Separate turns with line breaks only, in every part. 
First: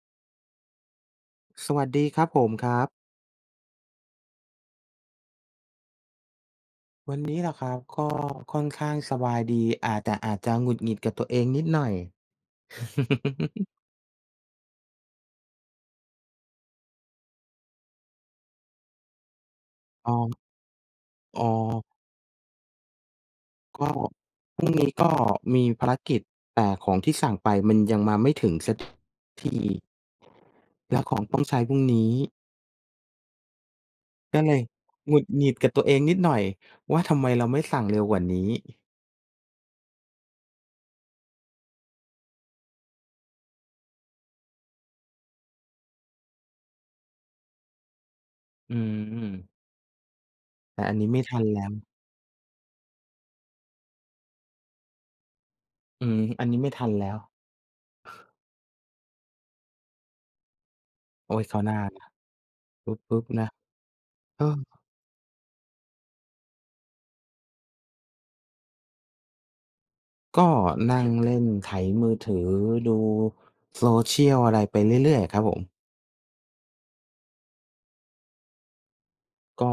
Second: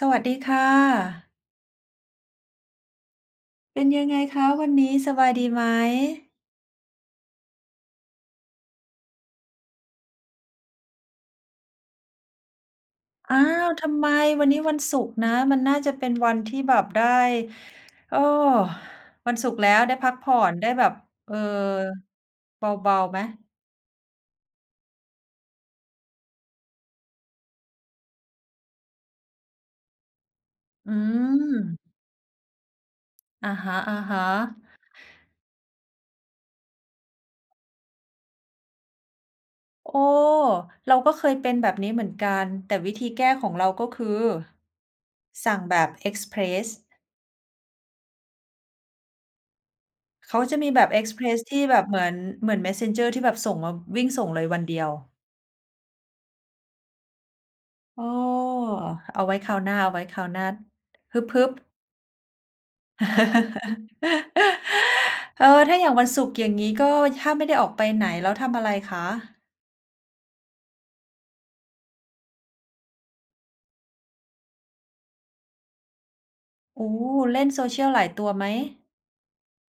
สวัสดีค่ะ
สวัสดีครับผม ครับ
เป็นยังไงคะวันนี้ สบายดีไหม?
วันนี้เหรอครับ? ก็ค่อนข้างสบายดี อ่า แต่อาจจะหงุดหงิดกับตัวเองนิดหน่อย
อ้าว! ทำไม? วันนี้วันศุกร์นะ มันน่าจะเป็นวันที่แบบได้ โอ้! วันศุกร์แล้วได้พ
อ๋
ั
อ
กผ่อน ได้แบบ เออ
อ๋อ
เบา ๆ ไหม?
ก็พรุ่งนี้ก็มีภารกิจ แต่ของที่สั่งไปมันยังมาไม่ถึงสัก ที
อ
แล้วของต้องใช้พรุ
ืม
่งนี้
อะฮะ
ก็เลย
ๆ
หงุดหงิดกับตัวเองนิดหน่อยว่า ทำไมเราไม่สั่งเร็วกว่านี้
โอ้! เราก็เคยเป็นแบบนี้เหมือนกัน แต่วิธีแก้ของเรา ก็คือ สั่งแบบเอกซ์เพรส
อืม
เขาจะมี
แ
แ
ต
บ
่
บ
อัน
เอ
นี
ก
้
ซ์
ไม
เ
่
พร
ทั
ส
น
ท
แล
ี่
้ว
แบบเหมือน เหมือน Messenger ที่แบบส่งมา วิ่งส่งเลยวันเดียว
อืม อันนี้ไม่ทันแล้ว
โอ้! เอาไว้คราวหน้า เอาไว้คราวหน้า ฮ
เอาไว
ึ
้
บ
คราว
ๆ
หน้านะ ฮึบ ๆ นะ เฮ้อ!
เออ ถ้าอย่างวันศุกร์ อย่างงี้ ก็ถ้าไม่ได้ออกไปไหน แล้วทำอะไรคะ?
ก็ นั่งเล่น ไถมือถือดูโซเชียลอะไรไปเรื่อย ๆ อะครับผม
โอ้ เล่น social หลายตัวไหม?
ก็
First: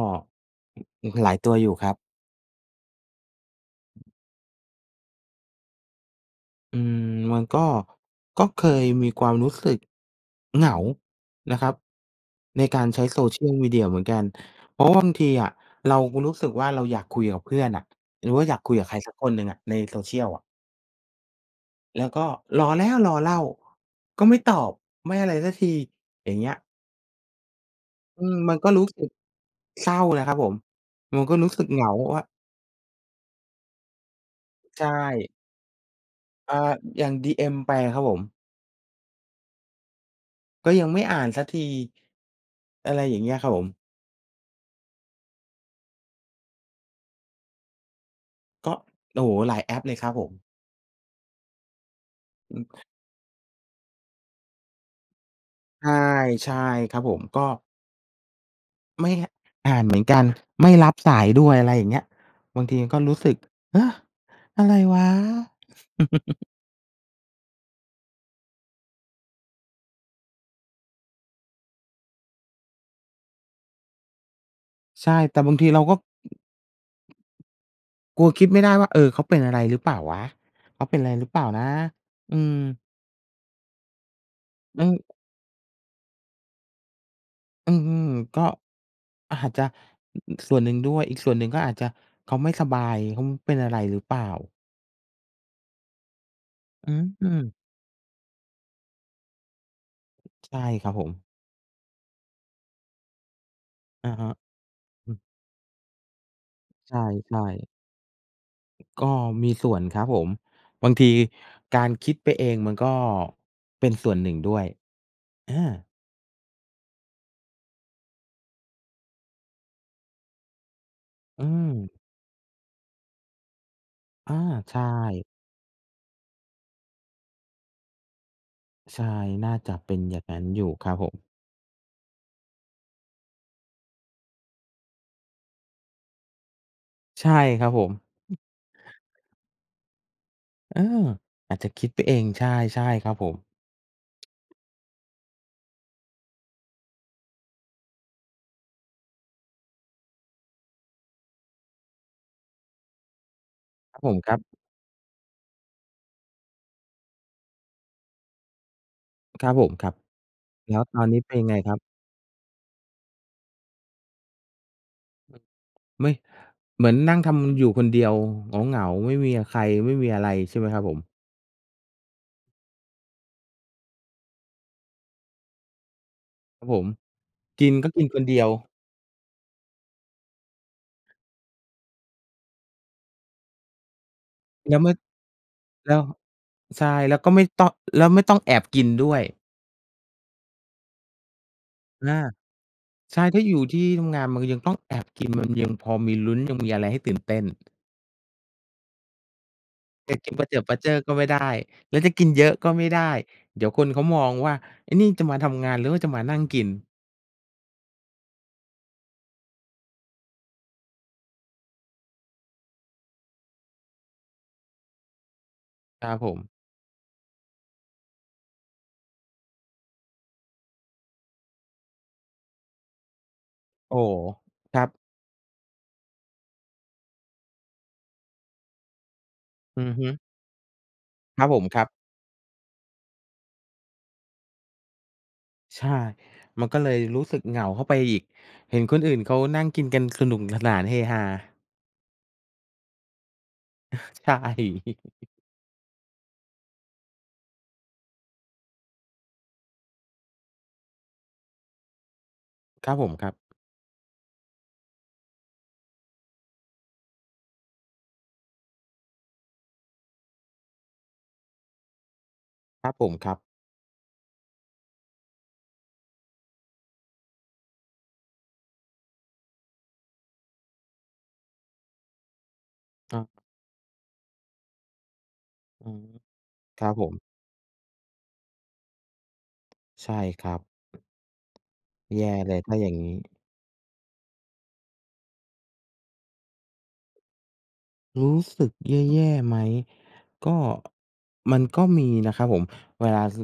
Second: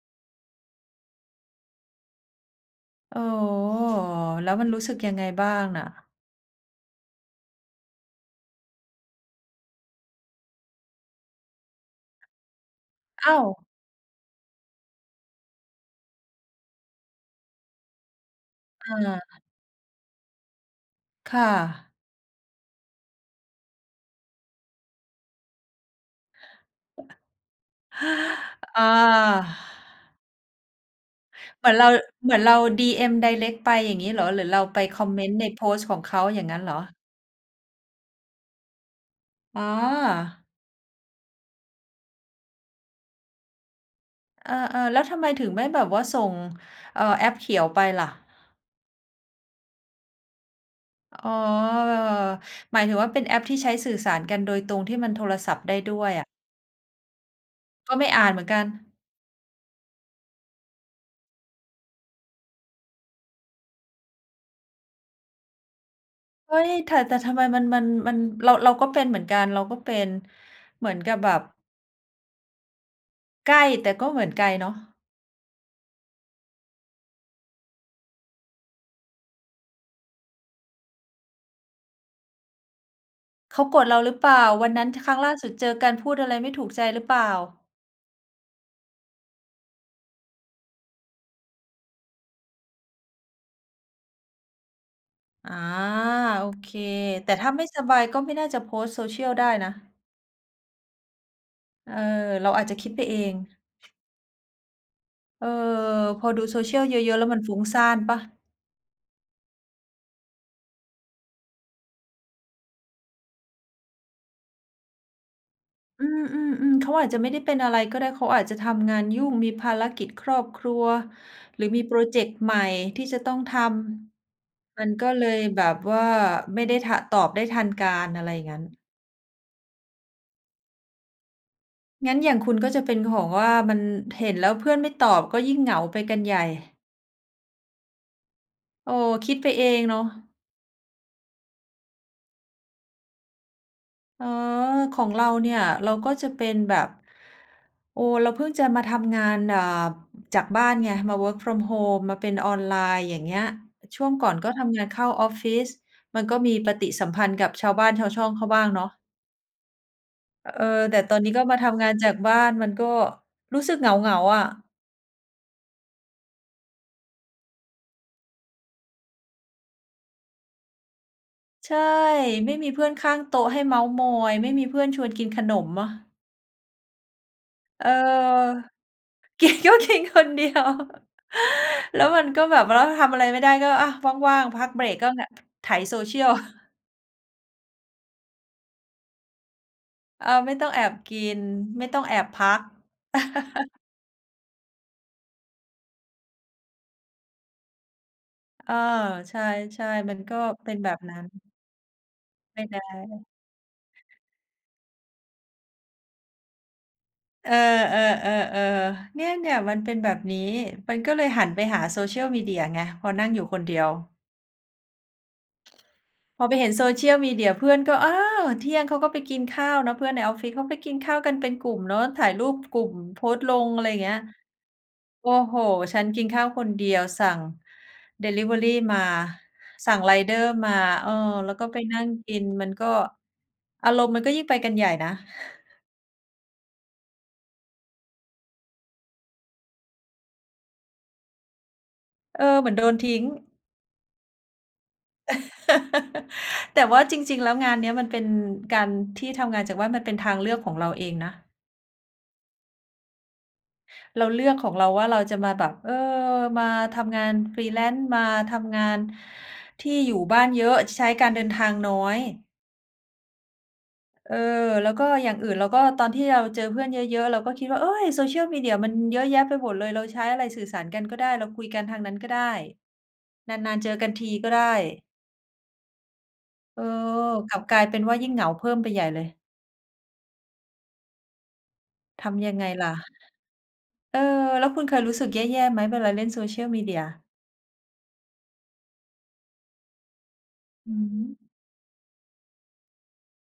อ หลายตัวอยู่ครับ
อ๋อ แล้วมันรู้สึกยังไงบ้างน่ะ?
อืม มันก็ ก็เคยมีความรู้สึกเหงานะครับ ในการใช้
อ้าว!
social media เหมือนกัน เพราะว่าบางทีอะเราก็รู้สึกว่า เราอยากคุยกับเพื่อนอะ หรือว่าอยากคุยกับใ
อ
ครสักค
า
นหนึ่งอะ ใน social อะ
ค่ะ
แล้วก็รอแล้วรอเล่า ก็ไม่ตอบไม่อะไรซักที อย่างเงี้ย อืม มันก็
อ
รู้
า
สึกเศร้านะครับผม มันก็รู้สึก
เหมือ
เ
น
หง
เรา
าว่า
เหมือนเราดีเอ็มไดเรกต์ไปอย่างงี้เหรอ? หรือเราไ
ใ
ป
ช
คอมเม
่
นต์ในโพสต์ของเขาอย่าง
อ่
ง
า
ั้นเหรอ?
อย่างดีเอ็มไปอะครับผม
อ๋อ
ก็ยังไม่อ่านสักที อะไรอย่างเงี้ยครับผม
เออ ๆ แล้วทำไมถึงไม่แบบว่าส่ง เอ่อ แอปเขียวไปล่ะ
ก็ โอ้โฮ! หลายแอปเลยครับผม
อ๋อ
อืม
หมายถึงว่าเป็นแอปที่ใช้สื่อสารกันโดยตรง ที่มันโทรศัพท์ได้
ใช่
ด้วยอะ
ใช่ ครับผม ก็
ก็ไม่อ่านเหมือนกัน
ไม่ อ อ่านเหมือนกัน ไม่รับสายด้วย อะไรอย่างเงี้ย บางทีก็รู้สึก เฮ้อ อะไรวะ?
เอ๊ย! แท่ แต่ทำไมมัน มัน มัน เรา เราก็เป็นเหมือนกัน เราก็เป็นเหมือนกับแบบ ใกล้แต่ก็เหมือนไกลเนาะ
ใช่ แต่บางทีเราก็ กลัวคิดไม่ได้ว่า เออ เขาเป็นอะไรหรือเปล่าวะ? เขาเป็นอะไรหรือเปล่านะ? อืม
เขาโกรธเราหรือเปล่า? วัน
อ
น
ื
ั้น ท
ม
ครั้งล่าสุดเจอกันพูดอะไรไม่ถูกใจหรือเปล่า?
อือ ก็ อาจจะ อือ ๆ ส่วนหนึ่งด้วย อีกส่วนหนึ่งก็อาจจะเขาไม่สบาย เขาเป็นอะไรหรือเปล่า?
อ๋อ โอเค
อ
แต่
ื
ถ้า
ม
ไม่สบายก็ไม่น่าจะโพสต์โซเชียลได้นะ
ใช่ ครับผม
เออ เราอาจจะคิดไปเอง
อาฮะ อือ
เออ พอดูโซเชียล
ใ
เยอะ ๆ แล้ว
ช
มั
่
นฟุ้ง
ๆ
ซ่านเปล่า?
ก็มีส่วนครับผม บางทีการคิดไปเองมันก็ เป็นส่วนหนึ่งด้วย อา
อือ ๆ ๆ เขาอาจจะไม่ได้เป็นอะไรก็ได้ เขาอาจจะทำงานยุ่งมีภารกิจครอบครัว
อื
หรือมีพ
ม
รอเจกต์ใหม่ที่จะต้องท
อา ใช
ำ มันก็เล
่
ยแบบว่า ไม่ได้ ท ตอบได้ทันการ อะไรอย่างงั้น
ใช่ น่าจะเป็นอย่างงั้นอยู่ครับผม
งั้นอย่างคุณก็จะเป็น เออ ของว่ามัน เห็นแล้วเพื่อนไม่ตอบ ก็ยิ่งเหงาไปกันใหญ่
ใช่ครับผม อืม
โอ้! คิดไปเองเนาะ
เออ อาจจะคิดไปเอง ใช่ ๆ ครับผม
อ๋อ ของเราเนี่ย เราก็จะเป็นแบบ โอ้! เราเพิ่งจะมาทำงาน อ่า จากบ้านไง มา work from home มาเป็นออนไลน์ อย่างเงี้ย
คร
ช
ับ
่ว
ผ
ง
ม
ก
ค
่อ
รั
น
บ
ก็ทำงานเข้าออฟฟิศ มันก็มีปฏิสัมพันธ์กับชาวบ้านชาวช่องเขาบ้างเนาะ
ครับผม ครับ
เออ
แล้ว
แ
ต
ต่
อน
ต
น
อ
ี้
นน
เ
ี
ป
้
็น
ก็
ยังไง
มาท
ครับ?
ำงานจากบ้าน มันก็รู้สึกเหงา ๆ อะ
ไม่ เหมือนนั่งทำอยู่คนเดียวเหงา ๆ ไม่มีอะใคร ไม่มีอะไรใช่ไหมครับผม?
ใช่ ไม่มีเพื่อนข้างโต๊ะให้เม้าท์มอย ไม่มีเพื่อนชวนกินขนมมะ
ครับผม กิน
เอ
ก
อ
็กินคนเดียว
กินก็กินคนเดียว แล้วมันก็แบบว่า ร ทำอะไรไม่ได้ ร ก็ อะ ว่าง ๆ พั
แ
ก
ล้ว
เบ
เ
ร
มื่อ
กก็เนี่ยไถ
แล้
โซ
ว
เชียล
ใช่ แล้วก็ไม่ต้อง แล้วไม่ต้องแอบกินด้วย
อา ไม่ต้องแอบกิน ไม่ต้อ
อ
งแอ
า
บพัก
ใช่ ถ้าอยู่ที่ทำงาน มันก็ยังต้องแอบกิน มันยังพอมีลุ้น ยังมีอะไรให้ตื่นเต้น
เออ ใช่ ๆ
จ
มั
ะ
น
กิ
ก
น
็
ประเจิด
เป็
ปร
น
ะเ
แบ
จ้อ
บ
ก็
นั้
ไม
น
่ได้ แล้วจะกินเยอะ
ไม่
ก็
ได
ไม่ได้
้
เดี๋ยวคนเขามองว่า ไอ้นี่จะมาทำงาน หรือว่าจะมานั่งกิน
เออ ๆ ๆ ๆ เนี่ย ๆ มันเป็นแบบนี้ มันก็เลยหันไปหาโซเชียลมีเดียไง พอนั่งอยู่คนเดียว
ครับผ
พ
ม
อไปเห็นโซเชียลมีเดีย เพื่อนก็ อ้าว! เที่ยงเขาก็ไปกินข้าวนะ เพื่อนในออฟฟิศเขาไปกินข้าวกันเป็นกลุ่มเนาะ ถ่ายรูปกลุ่มโพสต์ลง อะไร
โอ้
เง
โ
ี้ย
ฮ ครับ
โอ้โฮ ฉันกินข้าวคนเดียวสั่งดิลิเวอรีมา
อื
ส
อ
ั่ง
ฮึ
ไรเดอร์มา เออ
ครับ
แล้
ผ
วก
ม
็ไ
ค
ป
รับ
นั่งกิน มันก็ อารมณ์มันก็ยิ่งไปกันใหญ่นะ
ใช่ มันก็เลยรู้สึกเหงาเข้าไปอีก เห็นคนอื่นเขานั่งกินกัน สนุกสนาน เฮฮา
เออ เหมือนโดนทิ้ง
ใช่
แต่ว่าจริง ๆ แล้วงานเนี้ย มันเป็นการ ที่ทำงานจากบ้านมันเป็นทางเลือกของเราเองนะ
ครับผม ครับ
เราเลือกของเราว่า เราจะมาแบบ เออ มาทำงานฟรีแลนซ์ มาทำงาน ที่อยู่บ้านเยอะใช้การเดินทางน้อย
ครับผม ครับ
เออ แล้วก็อย่างอื่น เราก็ตอนที่เราเจอเพื่อนเยอะ ๆ เราก็คิดว่า โอ๊ย! social media มันเยอะแยะไปหมดเลย เราใช้อะไรสื่อสารกันก็ได้ เราคุยกันทางนั้นก็ได้
อ้อ
นาน ๆ เจอกันทีก็ได้
อืม
เอ
ค
อ
รับผม
กลับกลายเป็นว่ายิ่งเหงาเพิ่มไปใหญ่เลย
ใช่ครับ แ
ท
ย่
ำย
เ
ั
ล
ง
ย
ไง
ถ้า
ล
อย
่ะ
่างงี้
เออ แล้วคุณเคยรู้สึกแย่ ๆ ไหม? เวลาเล่นโซเชียลมีเดีย
รู้สึกแย่ ๆ ไหม ก็
อือฮึ
มันก็มีนะครับผม เวลา ส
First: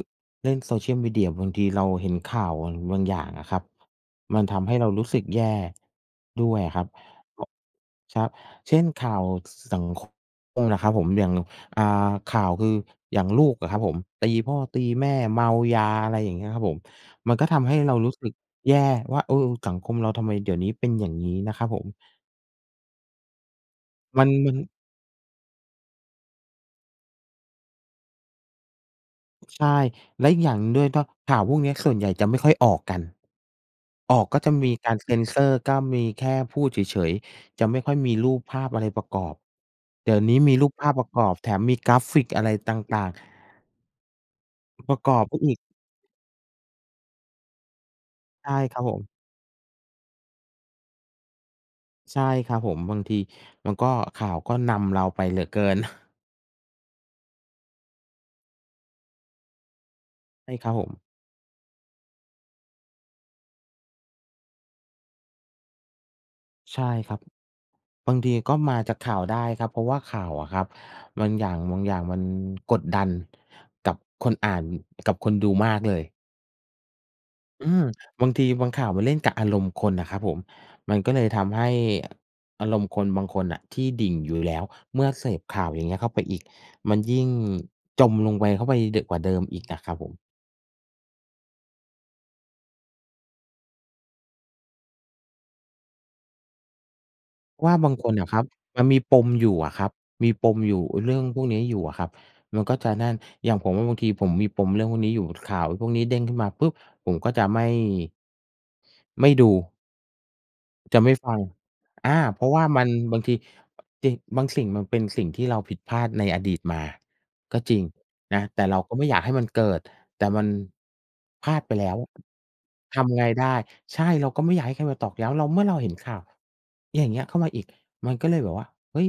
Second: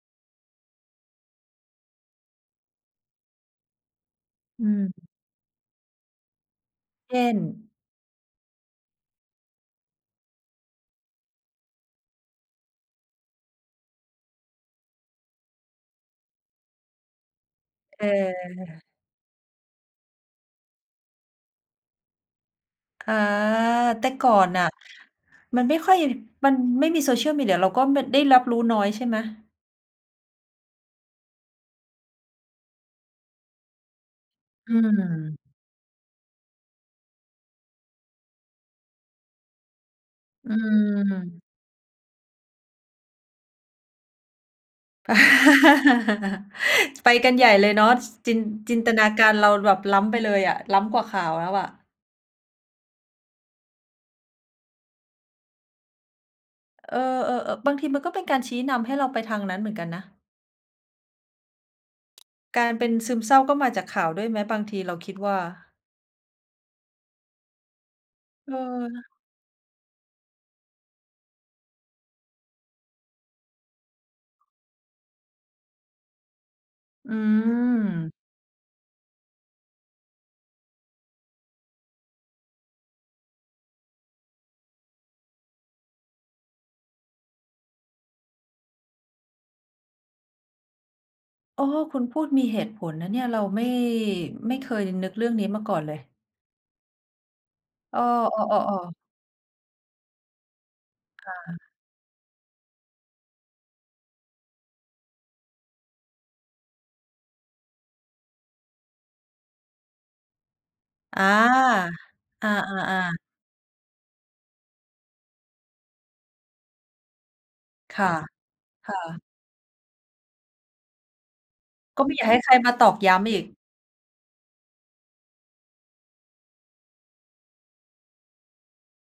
เล่นโซเชียลมีเดีย บางทีเราเห็นข่าวอัน บางอย่างอะครับ มันท
อ
ำให้เรา
ืม
รู้สึกแย่ด้วยอะครับ
เช่น
อ ครับ เช่น ข่าว ส สัง ค คมน่ะครับผม อย่าง อ่า ข่าวคือ อย่างลูกอะครับผม ตีพ่อ ตีแม่ เมายา อะไรอย่างเงี้ยครับผม มันก็ทำให้เรา
เ
รู้สึกแย่
ออ
ว่า เออ สังคมเราทำไมเดี๋ยวนี้เป็นอย่างงี้นะ ครับผม
อา แต่
มั
ก
น
่อ
ม
น
ัน
น่ะ มันไม่ค่อย มันไม่มีโซเชียลมีเดีย เราก็ ม ได้รับรู้น้อยใช่ไหม?
ใช่ แล้วอีกอย่างหนึ่งด้วย ถ้าข่าวพวกเนี้ยส่วนใหญ่จะไม่ค่อยออกกัน ออกก็จะม
อ
ี
ื
การเซนเซ
ม
อร์ ก็มีแค่พูดเฉย ๆ จะไม่ค่อยมีรูปภาพอะไรประกอบ เดี๋ยวนี้
อ
ม
ื
ีรูปภาพประกอบ
ม
แถมมีกราฟิกอะไรต่าง ๆ อ ประกอบไปอีก
ไปกันใหญ่เลยเนาะ ส จิน
ใช่
จ
ค
ิ
ร
น
ับ
ต
ผ
น
ม
าการเราแบบล้ำไปเลยอะ ล้ำกว่าข่าวแล้วอะ
ใช่ครับผม บางทีมันก็ ข่าวก็นำเราไปเหลือเกิน
เออ ๆ เอ่อ บางทีมันก็เป็นการชี้นำให้เราไปทางนั้นเหมือนกันนะ
ใช่ครับผม
การเป็นซึมเศร้าก็มาจากข่าวด้วยไหมบางที? เราคิดว่า
ใช่ครับ บางที
เ
ก็มาจาก
ออ
ข่าวได้ครับ เพราะว่าข่าวอะครับบางอย่าง บางอย่างมันกดดันกับคนอ่าน กับคนดูมากเลย
อื
อืม
ม
บางทีบางข่าวมันเล่นกับอารมณ์คนน่ะครับผม มันก็เลยทำให้อารมณ์คนบางคนน่ะที่ดิ่งอยู่แล้ว เมื่อเสพข่าวอย่างเงี้ยเข้าไปอีก มันยิ่งจมลงไป เข้าไปยิ่ง ด กว่าเดิมอีกอะครับผม
เออ คุณพูดมีเหตุผลนะเนี่ย เราไม่ ไม่เคยนึกเรื่องนี้มาก่อนเลย
ว่าบาง
อ้อ
คนน่ะคร
อ
ับ
้อ
มัน
ๆ ๆ
มีปมอยู่อะครับ มีปมอยู่ เรื่อง
ค่
พวกนี้
ะ
อยู่อะครับ มันก็จะนั่น อย่างผมอะบางทีผมมีปมเรื่องพวกนี้อยู่ ข่าวพวกนี้เด้งขึ้นมาปุ๊บ ผมก็จะไม่ ไม่ดู จะไม่
อา
ฟัง อา เพร
อ
า
า
ะว่ามันบ
ๆ ๆ
างที จริง บางสิ่งมันเป็นสิ่งที่เราผิดพลาดในอดีตมา ก็จริง
ค่ะ
นะ แต่เรา
ค
ก็
่
ไม่อยา
ะ
กให้มันเกิด แต่มัน พลาดไปแล้ว
ก็ไม่อยากให้ใครมาตอก
ท
ย้
ำไง
ำอี
ไ
ก
ด้ ใช่ เราก็ไม่อยากให้ใครมาตอกย้ำเรา เมื่อเราเห็นข่าว อย่างเงี้ยเข้ามาอีก มันก็เลยแบบว่า เฮ้ย!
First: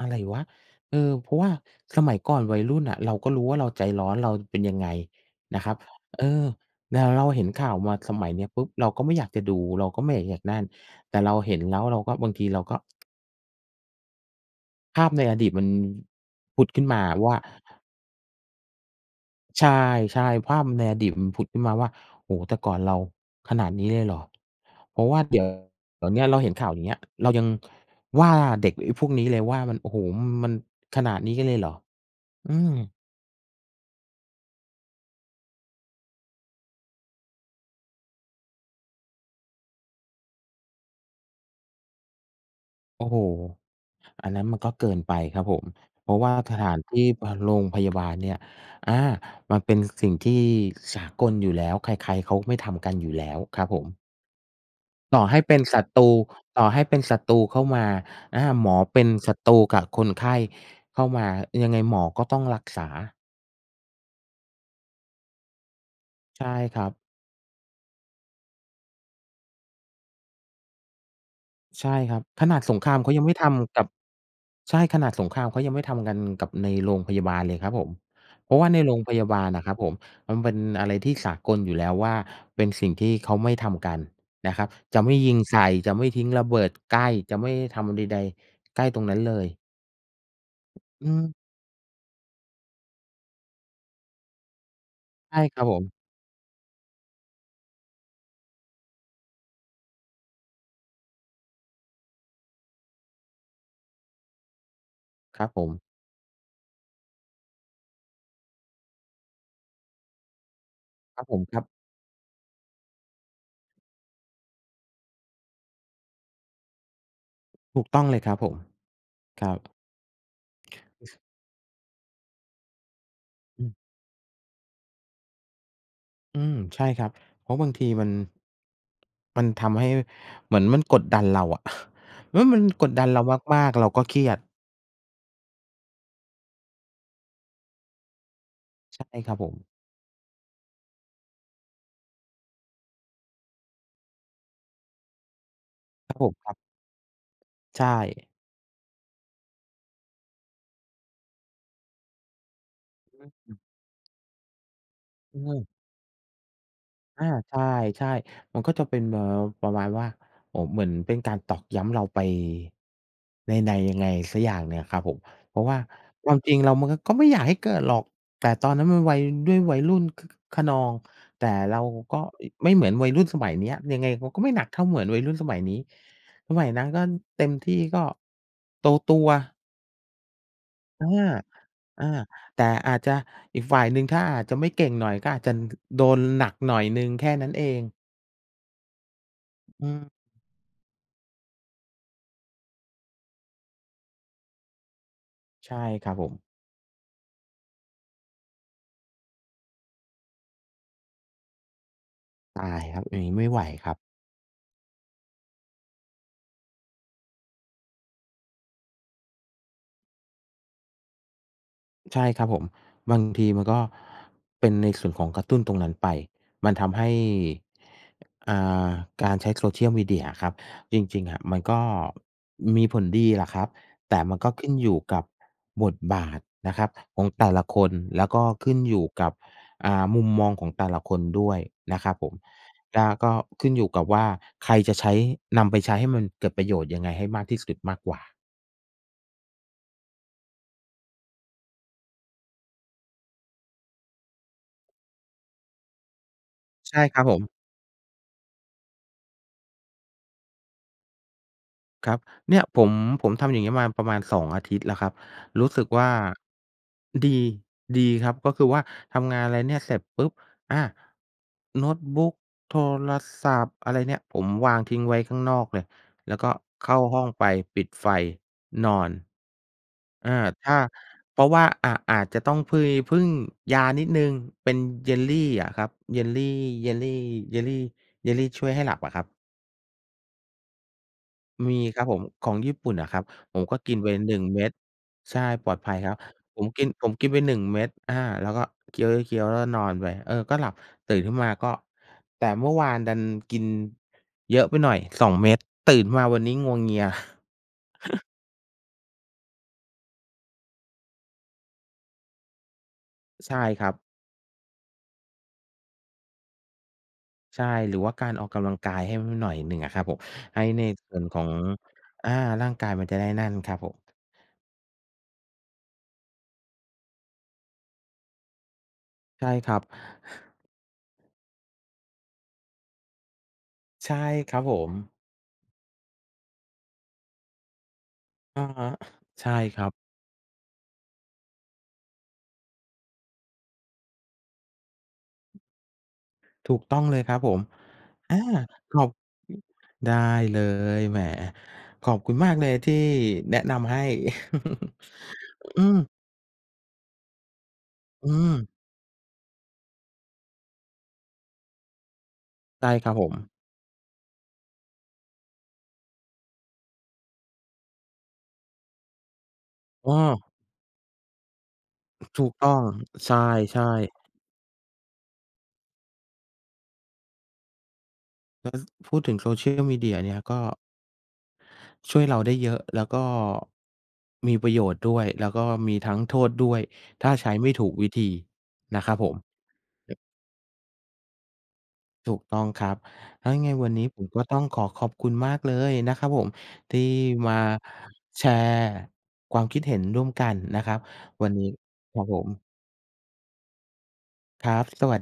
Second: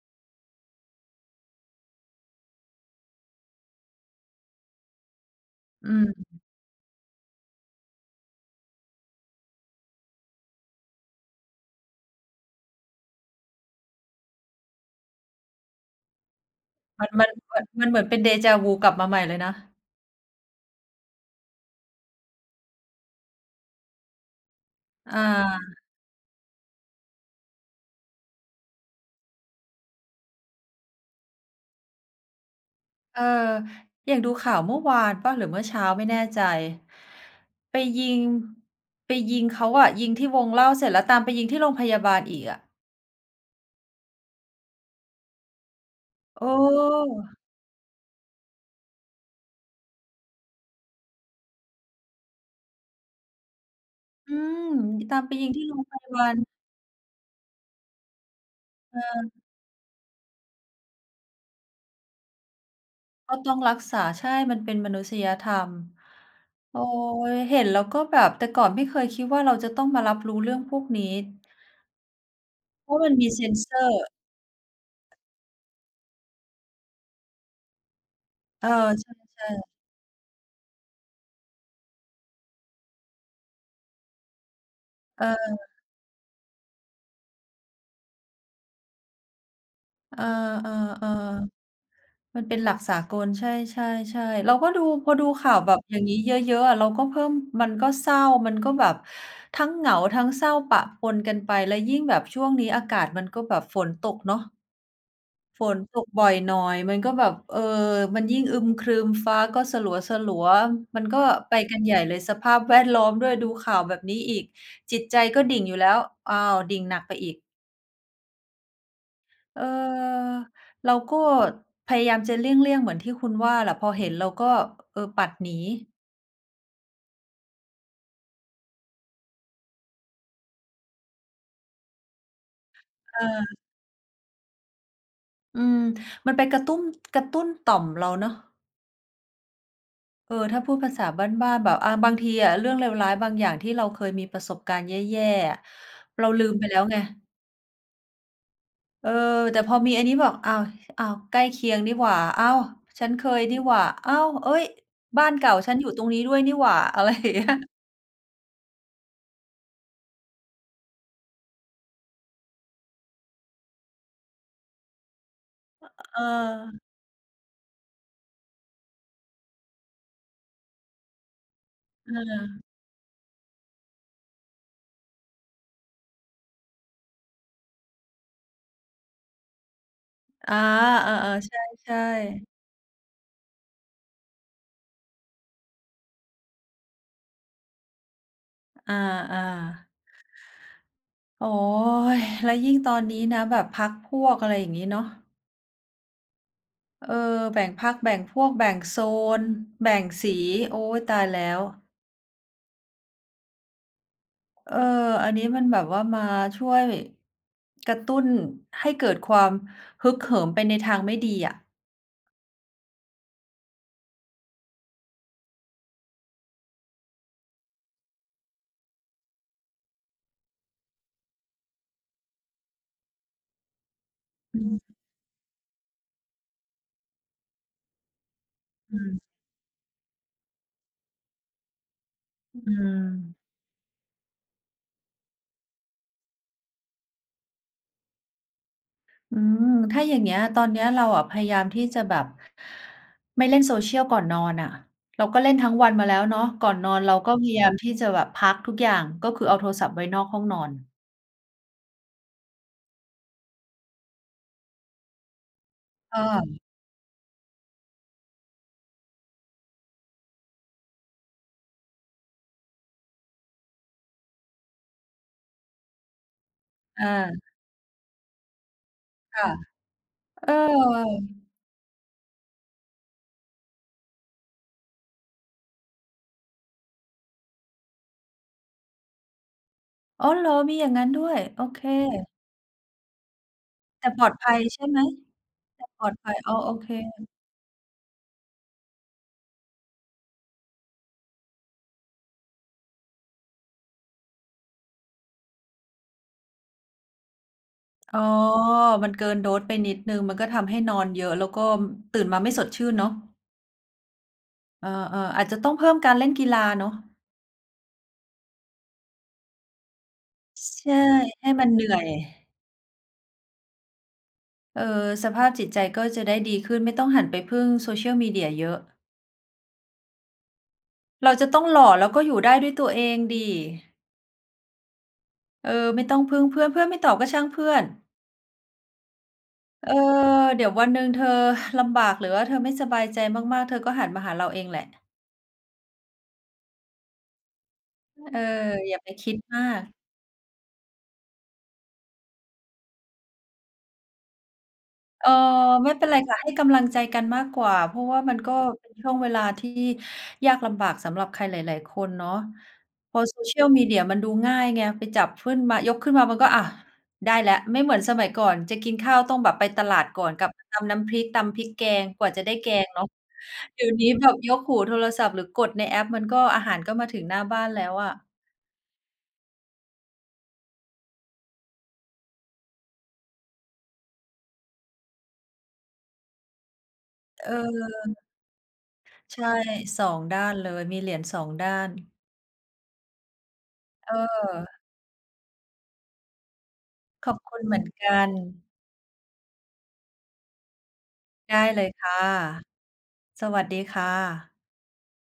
อะไรวะ? เออ เพราะว่าสมัยก่อนวัยรุ่นน่ะ เราก็รู้ว่าเราใจร้อน เราเป็นยังไง? นะครับ
อื
เอ
ม
อ แล้วเราเห็นข่าวมาสมัยเนี้ยปุ๊บ! เราก็ไม่อยากจะดู เราก็ไม่อยากจะอยากนั่น แต่เราเห็นแล้วเราก็ บางทีเราก็ ภาพในอดีตมัน ผุดขึ้นมา
มัน
อะ
มั
ว
น
่า
เหมือน มันเหมือนเป็นเดฌา-วูว์กลับมาใหม่เลยนะ
ใช่ ๆ ภาพ ม ในอดีตมันผุดขึ้นมาว่า โอ้โฮ แต่ก่อนเราขนาดนี้เลยเหรอ? เพราะว่
อ
าเดี๋ยว
า
เดี๋ยวเนี้ยเราเห็นข่าว อย่างเงี้ย เรายังว่า เด็กไอ้พวกนี้เลยว่า มัน โอ้โฮ! ม มันขนาดนี้กันเลยเหรอ? อืม
เออ อย่างดูข่าวเมื่อวานเปล่า หรือเมื่อเช้าไม่แน่ใจ? ไปยิง ไปยิงเขาอะ ยิงที่วงเหล้าเสร็จแล้วตามไปยิงที่โรงพยาบาลอีกอะ
โอ้โฮ! อันนั้นมันก็เกินไปครับผม เพราะว่า
โอ
สถานที่ พ
้!
โรงพยาบาลเนี่ย อา มันเป็นสิ่งที่สากลอยู่แล้ว ใคร ๆ เขาไม่ทำกันอยู่แล้วครับผม
อืม ต
ต
า
่อ
มไป
ให้
ยิ
เ
ง
ป็
ท
น
ี่โร
ศั
งพ
ตร
ย
ู
าบาล
ต่อให้เป็นศัตรูเข้ามา อา หมอ
เ
เป็น
ออ
ศัตรูกับคนไข้เข้ามา ยังไงหมอก็ต้องรักษา
ก็ต้องรักษา ใช่ มันเป็นมนุษยธรรม
ใช่
โ
ค
อ้
รับ
ย! เห็นแล้วก็แบบ แต่ก่อนไม่เคยคิดว่า เราจะต้องมารับรู้เรื่องพวกนี้
ใช่ครับ ขนาดสงค
เ
ร
พ
า
ร
ม
าะ
เข
มั
า
น
ยั
ม
ง
ี
ไม่
เซ
ท
นเซ
ำกั
อ
บ
ร์
ใช่ ขนาดสงครามเขายังไม่ทำกันกับในโรงพยาบาลเลยครับผม เพราะ
เ
ว
อ
่า
อ
ในโรง
ใช
พยาบาล
่
น่
ๆ
ะครับผม มันเป็นอะไรที่สากลอยู่แล้วว่า เป็นสิ่งที่เขาไม่ทำกันนะครับ จะไม่
เ
ยิงใส
ออ
่ จะไม่ทิ้งระเบิดใกล้ จะไม่ทำใด ๆ ใกล้ตรงนั้นเลย
เออ
อืม
ๆ ๆ มันเป็นหลักสากล ใช่ ๆ ๆ เราก็ดู พอดู
ใช่
ข่า
ค
ว
รับ
แบ
ผ
บ
ม
อย่างนี้เยอะ ๆ อะ เราก็เพิ่ม มันก็เศร้า มันก็แบบทั้งเหงา ทั้งเศร้าปะปนกันไป แล้วยิ่งแบบช่วงนี้อากาศมันก็แบบฝนตกเนาะ
ครับผ
ฝ
ม
นตกบ่อยหน่อย มันก็แบบ เออ มันยิ่งอึมครึมฟ้าก็สลัว ๆ มันก
ค
็
รับผม
ไป
ครับ
กันใหญ่เลย สภาพ แวดล้อม ด้วย ดูข่าวแบบนี้อีก จิตใจก็ดิ่งอยู่แล้ว อ้าว! ดิ่งหนักไปอีก
ถูกต้องเลยครับผม ครั
เออ
บ
เราก็พยายามจะเลี่ยง ๆ เหมือนที่คุณว่า
อ
แห
ื
ล
ม
ะ พอเห็นเราก็ เออ ปัดหนี
อืม ใช่ครับ เพราะบางทีมัน มันทำให้ เหมือนมันกดดันเราอะ เอ๊ย! มันกดดันเ
เ
รา
ออ
มาก ๆ เราก็เครียด
อืม มันไปกระตุ้น กระตุ้นต่อมเราเนาะ
ใช่ครับผม
เออ ถ้าพูดภาษาบ้าน ๆ แบบ อา บางทีเรื่องเลวร้ายบางอย่าง ที่เราเคยมีประสบการณ์แย่ ๆ อะ
ครับ
เร
ผ
า
ม
ลื
ครั
ม
บ
ไปแล้วไง
ใช่
เออ แต่พอมีอันนี้บอก อ้าว! อ้าว! ใกล้เคียงนี่หว่า อ้าว! ชั้นเคยนี่หว่า อ้าว! เอ๊ย! บ้าน
อื
เก่า
ม
ฉันอยู่ตรงนี้ด้วยนี่หว่า อะไร
อ
อ
า
ย่างเงี้ย
ใช่ ๆ มันก็จะเป็น เอ่อ ประมาณว่า โอ้ เหมือนเป็นการตอกย้ำเราไปใน ในยังไงสักอย่างหนึ่งอะครับผม เพราะว่า
ฮ เอ
ความจริงเรา
อ
มันก็ ก็ไม่อยากให้เกิดหรอก แต่ตอนนั้นมันวัย ด้วยวัยรุ่น ค คึกคะนอง แต่เรา
เ
ก็
ออ
ไม่เหมือนวัยรุ่นสมัยเนี้ย ยังไงเขาก็ไม่หนักเท่า เหมือนวัยรุ่นสมัยนี้ สมัยนั้นก็เต็มที่ก็ตัว ๆ
อา
อ
เ
า
ออ ๆ ใช่
อา
ๆ
แต่อาจจะอีกฝ่ายหนึ่ง ถ้าอาจจะไม่เก่งหน่อย ก็อาจจะ ด โดนหนักหน่อยหนึ่งแค่นั้นเอง
อา
อื
ๆ
ม
โอ๊ย! แล้วยิ่งตอนนี้นะแบบพรรคพวก อะไรอย่างงี้เนาะ
ใช่ ครับผม
เออ แบ่งพรรค แบ่งพวก แบ่งโซน แบ่งสี โอ๊ย! ตายแล้ว
ตายครับ อย่างงี้ไม่ไหวครับ
เออ อันนี้มันแบบว่ามาช่วยกระตุ้นให้เกิดความฮึกเหิมไปในทางไม่ดีอะ
ใช่ ครับผม บางทีมันก็เป็นในส่วนของกระตุ้นตรงนั้นไป มันทำให้ อ่า การใช้โซเชียลมีเดียอะครับ จริง ๆ อะ มันก็มีผลดีแหละครับ แต่มันก็
อื
ขึ้น
ม
อยู่กับบทบาทนะครับของแต่ละคน แล้วก็ขึ้น
อ
อยู่
ืม
กับ อ่า มุมมองของแต่ละคนด้วยนะครับผม
อื
กา ก็
ม
ขึ้นอยู่กับว่า ใครจะใช้ นำไปใช้ให้มันเกิดประโยชน์ยังไงให้มากที่สุดมากกว่า
อืม ถ้าอย่างเงี้ย ตอนเนี้ยเราอะพยายามที่จะแบบไม่เล่นโซเชียลก่อนนอนน่ะ เราก็เล่นทั้งวันมาแล้วเนาะ ก่อนน
ใ
อ
ช่
นเรา
ครับ
ก็
ผ
พ
ม
ยายามที่จะแบบพักทุกอย่าง ก็คือเอาโทรศัพท์ไว้นอกห้องนอน
ครับ เนี่ยผม ผมทำอย่างงี้มาประมาณ 2 อาทิตย์แล้วครับ รู้สึกว่า
ค่ะ
ดี ดีครับ ก็คือว่าทำงานอะไรเนี่ย เสร็จปุ๊บ! อา โน้ตบุ๊ค โทรศัพท์อะไรเนี่ยผมวางทิ้งไว้ข้างนอกเลย แล้วก็เข้า
อ
ห้อง
า
ไปปิดไฟนอน
ค่ะ
อา
เออ
ถ้า เพราะว่า อะ อาจจะต้องเพิย พึ่งยานิดหนึ่ง เป็นเยลลี่อะครับ เยลลี่ เยลลี่ เยลลี่ เยลลี่ช่วยให้หลับอะครับ
อ๋อเหรอ มีอย่างงั้นด้วย โอ
ม
เ
ี
ค
ครับผม ของญี่ปุ่นอะครับ ผมก็กิน
แ
ไ
ต
ป
่ปลอ
หน
ด
ึ่ง
ภั
เม
ย
็ด
ใช่ไหม?
ใช่ ปลอ
แ
ด
ต่
ภัย
ปลอ
คร
ด
ับ
ภัย อ๋อ
ผม
โอ
กิ
เค
น ผมกินไป 1 เม็ด อา แล้วก็เคี้ยว ๆ ๆ แล้วนอนไป เออ ก็หลับตื่นขึ้นมาก็ แต่เมื่อวานดันกินเยอะไปหน่อย 2 เม็ด ตื่นขึ้นมาวันนี้งัวเงีย
อ๋อ มันเกินโดสไปนิดหนึ่งก็ทำให้นอนเยอะ แล้วก็ตื่นมาไม่สดชื่นเนาะ
ใช่ครับ
เออ ๆ อาจจะต้องเพิ่มการเล่นกีฬาเนาะ
ใช่หรือว่าการออกกำลังกายให้ ห หน่อยหนึ่งอะครับผม ให้
ใ
ใน
ช่
ส่วนขอ
ให้
ง
มันเหนื่อย
อ่า ร่างกายมันจะได้นั่นครับผม
เออ สภาพจิตใจก็จะได้ดีขึ้น ไม่ต้องหันไปพึ่ง Social Media เยอะ
ใช่ครับ
เราจะต้องหล่อ แล้วก็อยู่ได้ด้วยตัวเองสิ
ใช่ ครับผม
เออ ไม่ต้องพึ่งเพื่อน เพื่อนไม่ตอบก็ช่างเพื่อน
อะฮะ ใช่คร
เ
ั
ออ
บ
เดี๋ยววันหนึ่งเธอ ลำบาก หรือว่าเธอไม่สบายใจมาก ๆ เธอก็หันมาหาเราเองแหละ
ถูกต้องเลยครับผม
อ
อ
เ
า
ออ อ
ข
ย่า
อ
ไป
บ
คิดมาก
ได้เลย แหม ขอบคุณมากเลยที่แนะนำให้
เอ่อ
อื
ไม่เป็
ม
นไรค่ะ ให้กำลังใจกันมากกว่า เพราะว่า
อื
มันก็
ม
เป็นช่วงเวลาที่ยากลำบากสำหรับใครหลาย ๆ คนเนาะ
ได้ ครั
พ
บ
อ
ผม
Social Media มันดูง่ายไง ไปจับขึ้น มา ยกขึ้นมามันก็ อะ ได้แล้ว ไม่เหมือนสมัยก่อนจะกินข้าวต้องแบบไปตลาด
อ้
ก
อ
่อน กลับมาตำน้ำพริก ตำพริกแกง กว่าจ
ถ
ะ
ู
ได
ก
้แ
ต้
ก
อง
งเนาะ
ใช
เด
่
ี๋ยวนี้
ๆ
แบบยกหูโทรศัพท์ หรือกดในแอป มันก็ อาหารก็มาถึงหน้าบ้านแล้วอะ
แล้ว ซ พูดถึงโซเชียลมีเดียเนี่ย ก็ ช่วยเราได้เยอะ แล้วก็ มีประโยชน์ด้วย แล้วก็มีทั้งโทษด้วย ถ้าใช
เอ
้ไม่ถูกวิ
อ
ธีนะครับผม
ใช่ 2 ด้านเลย มีเหรียญ 2 ด้าน
ถูกต้องครับ ถ้ายังไงวันนี้
เ
ผมก็ต้องข
ออ
อขอบคุณมากเลยนะครับผม ที่
ขอบ
ม
ค
า
ุณเหมือนกัน
แชร์ความคิดเห็นร่วมกันนะครับวั
ไ
น
ด้
นี้
เลยค่ะ
ครับผม
สวัสดีค่ะ
ครับ สวัส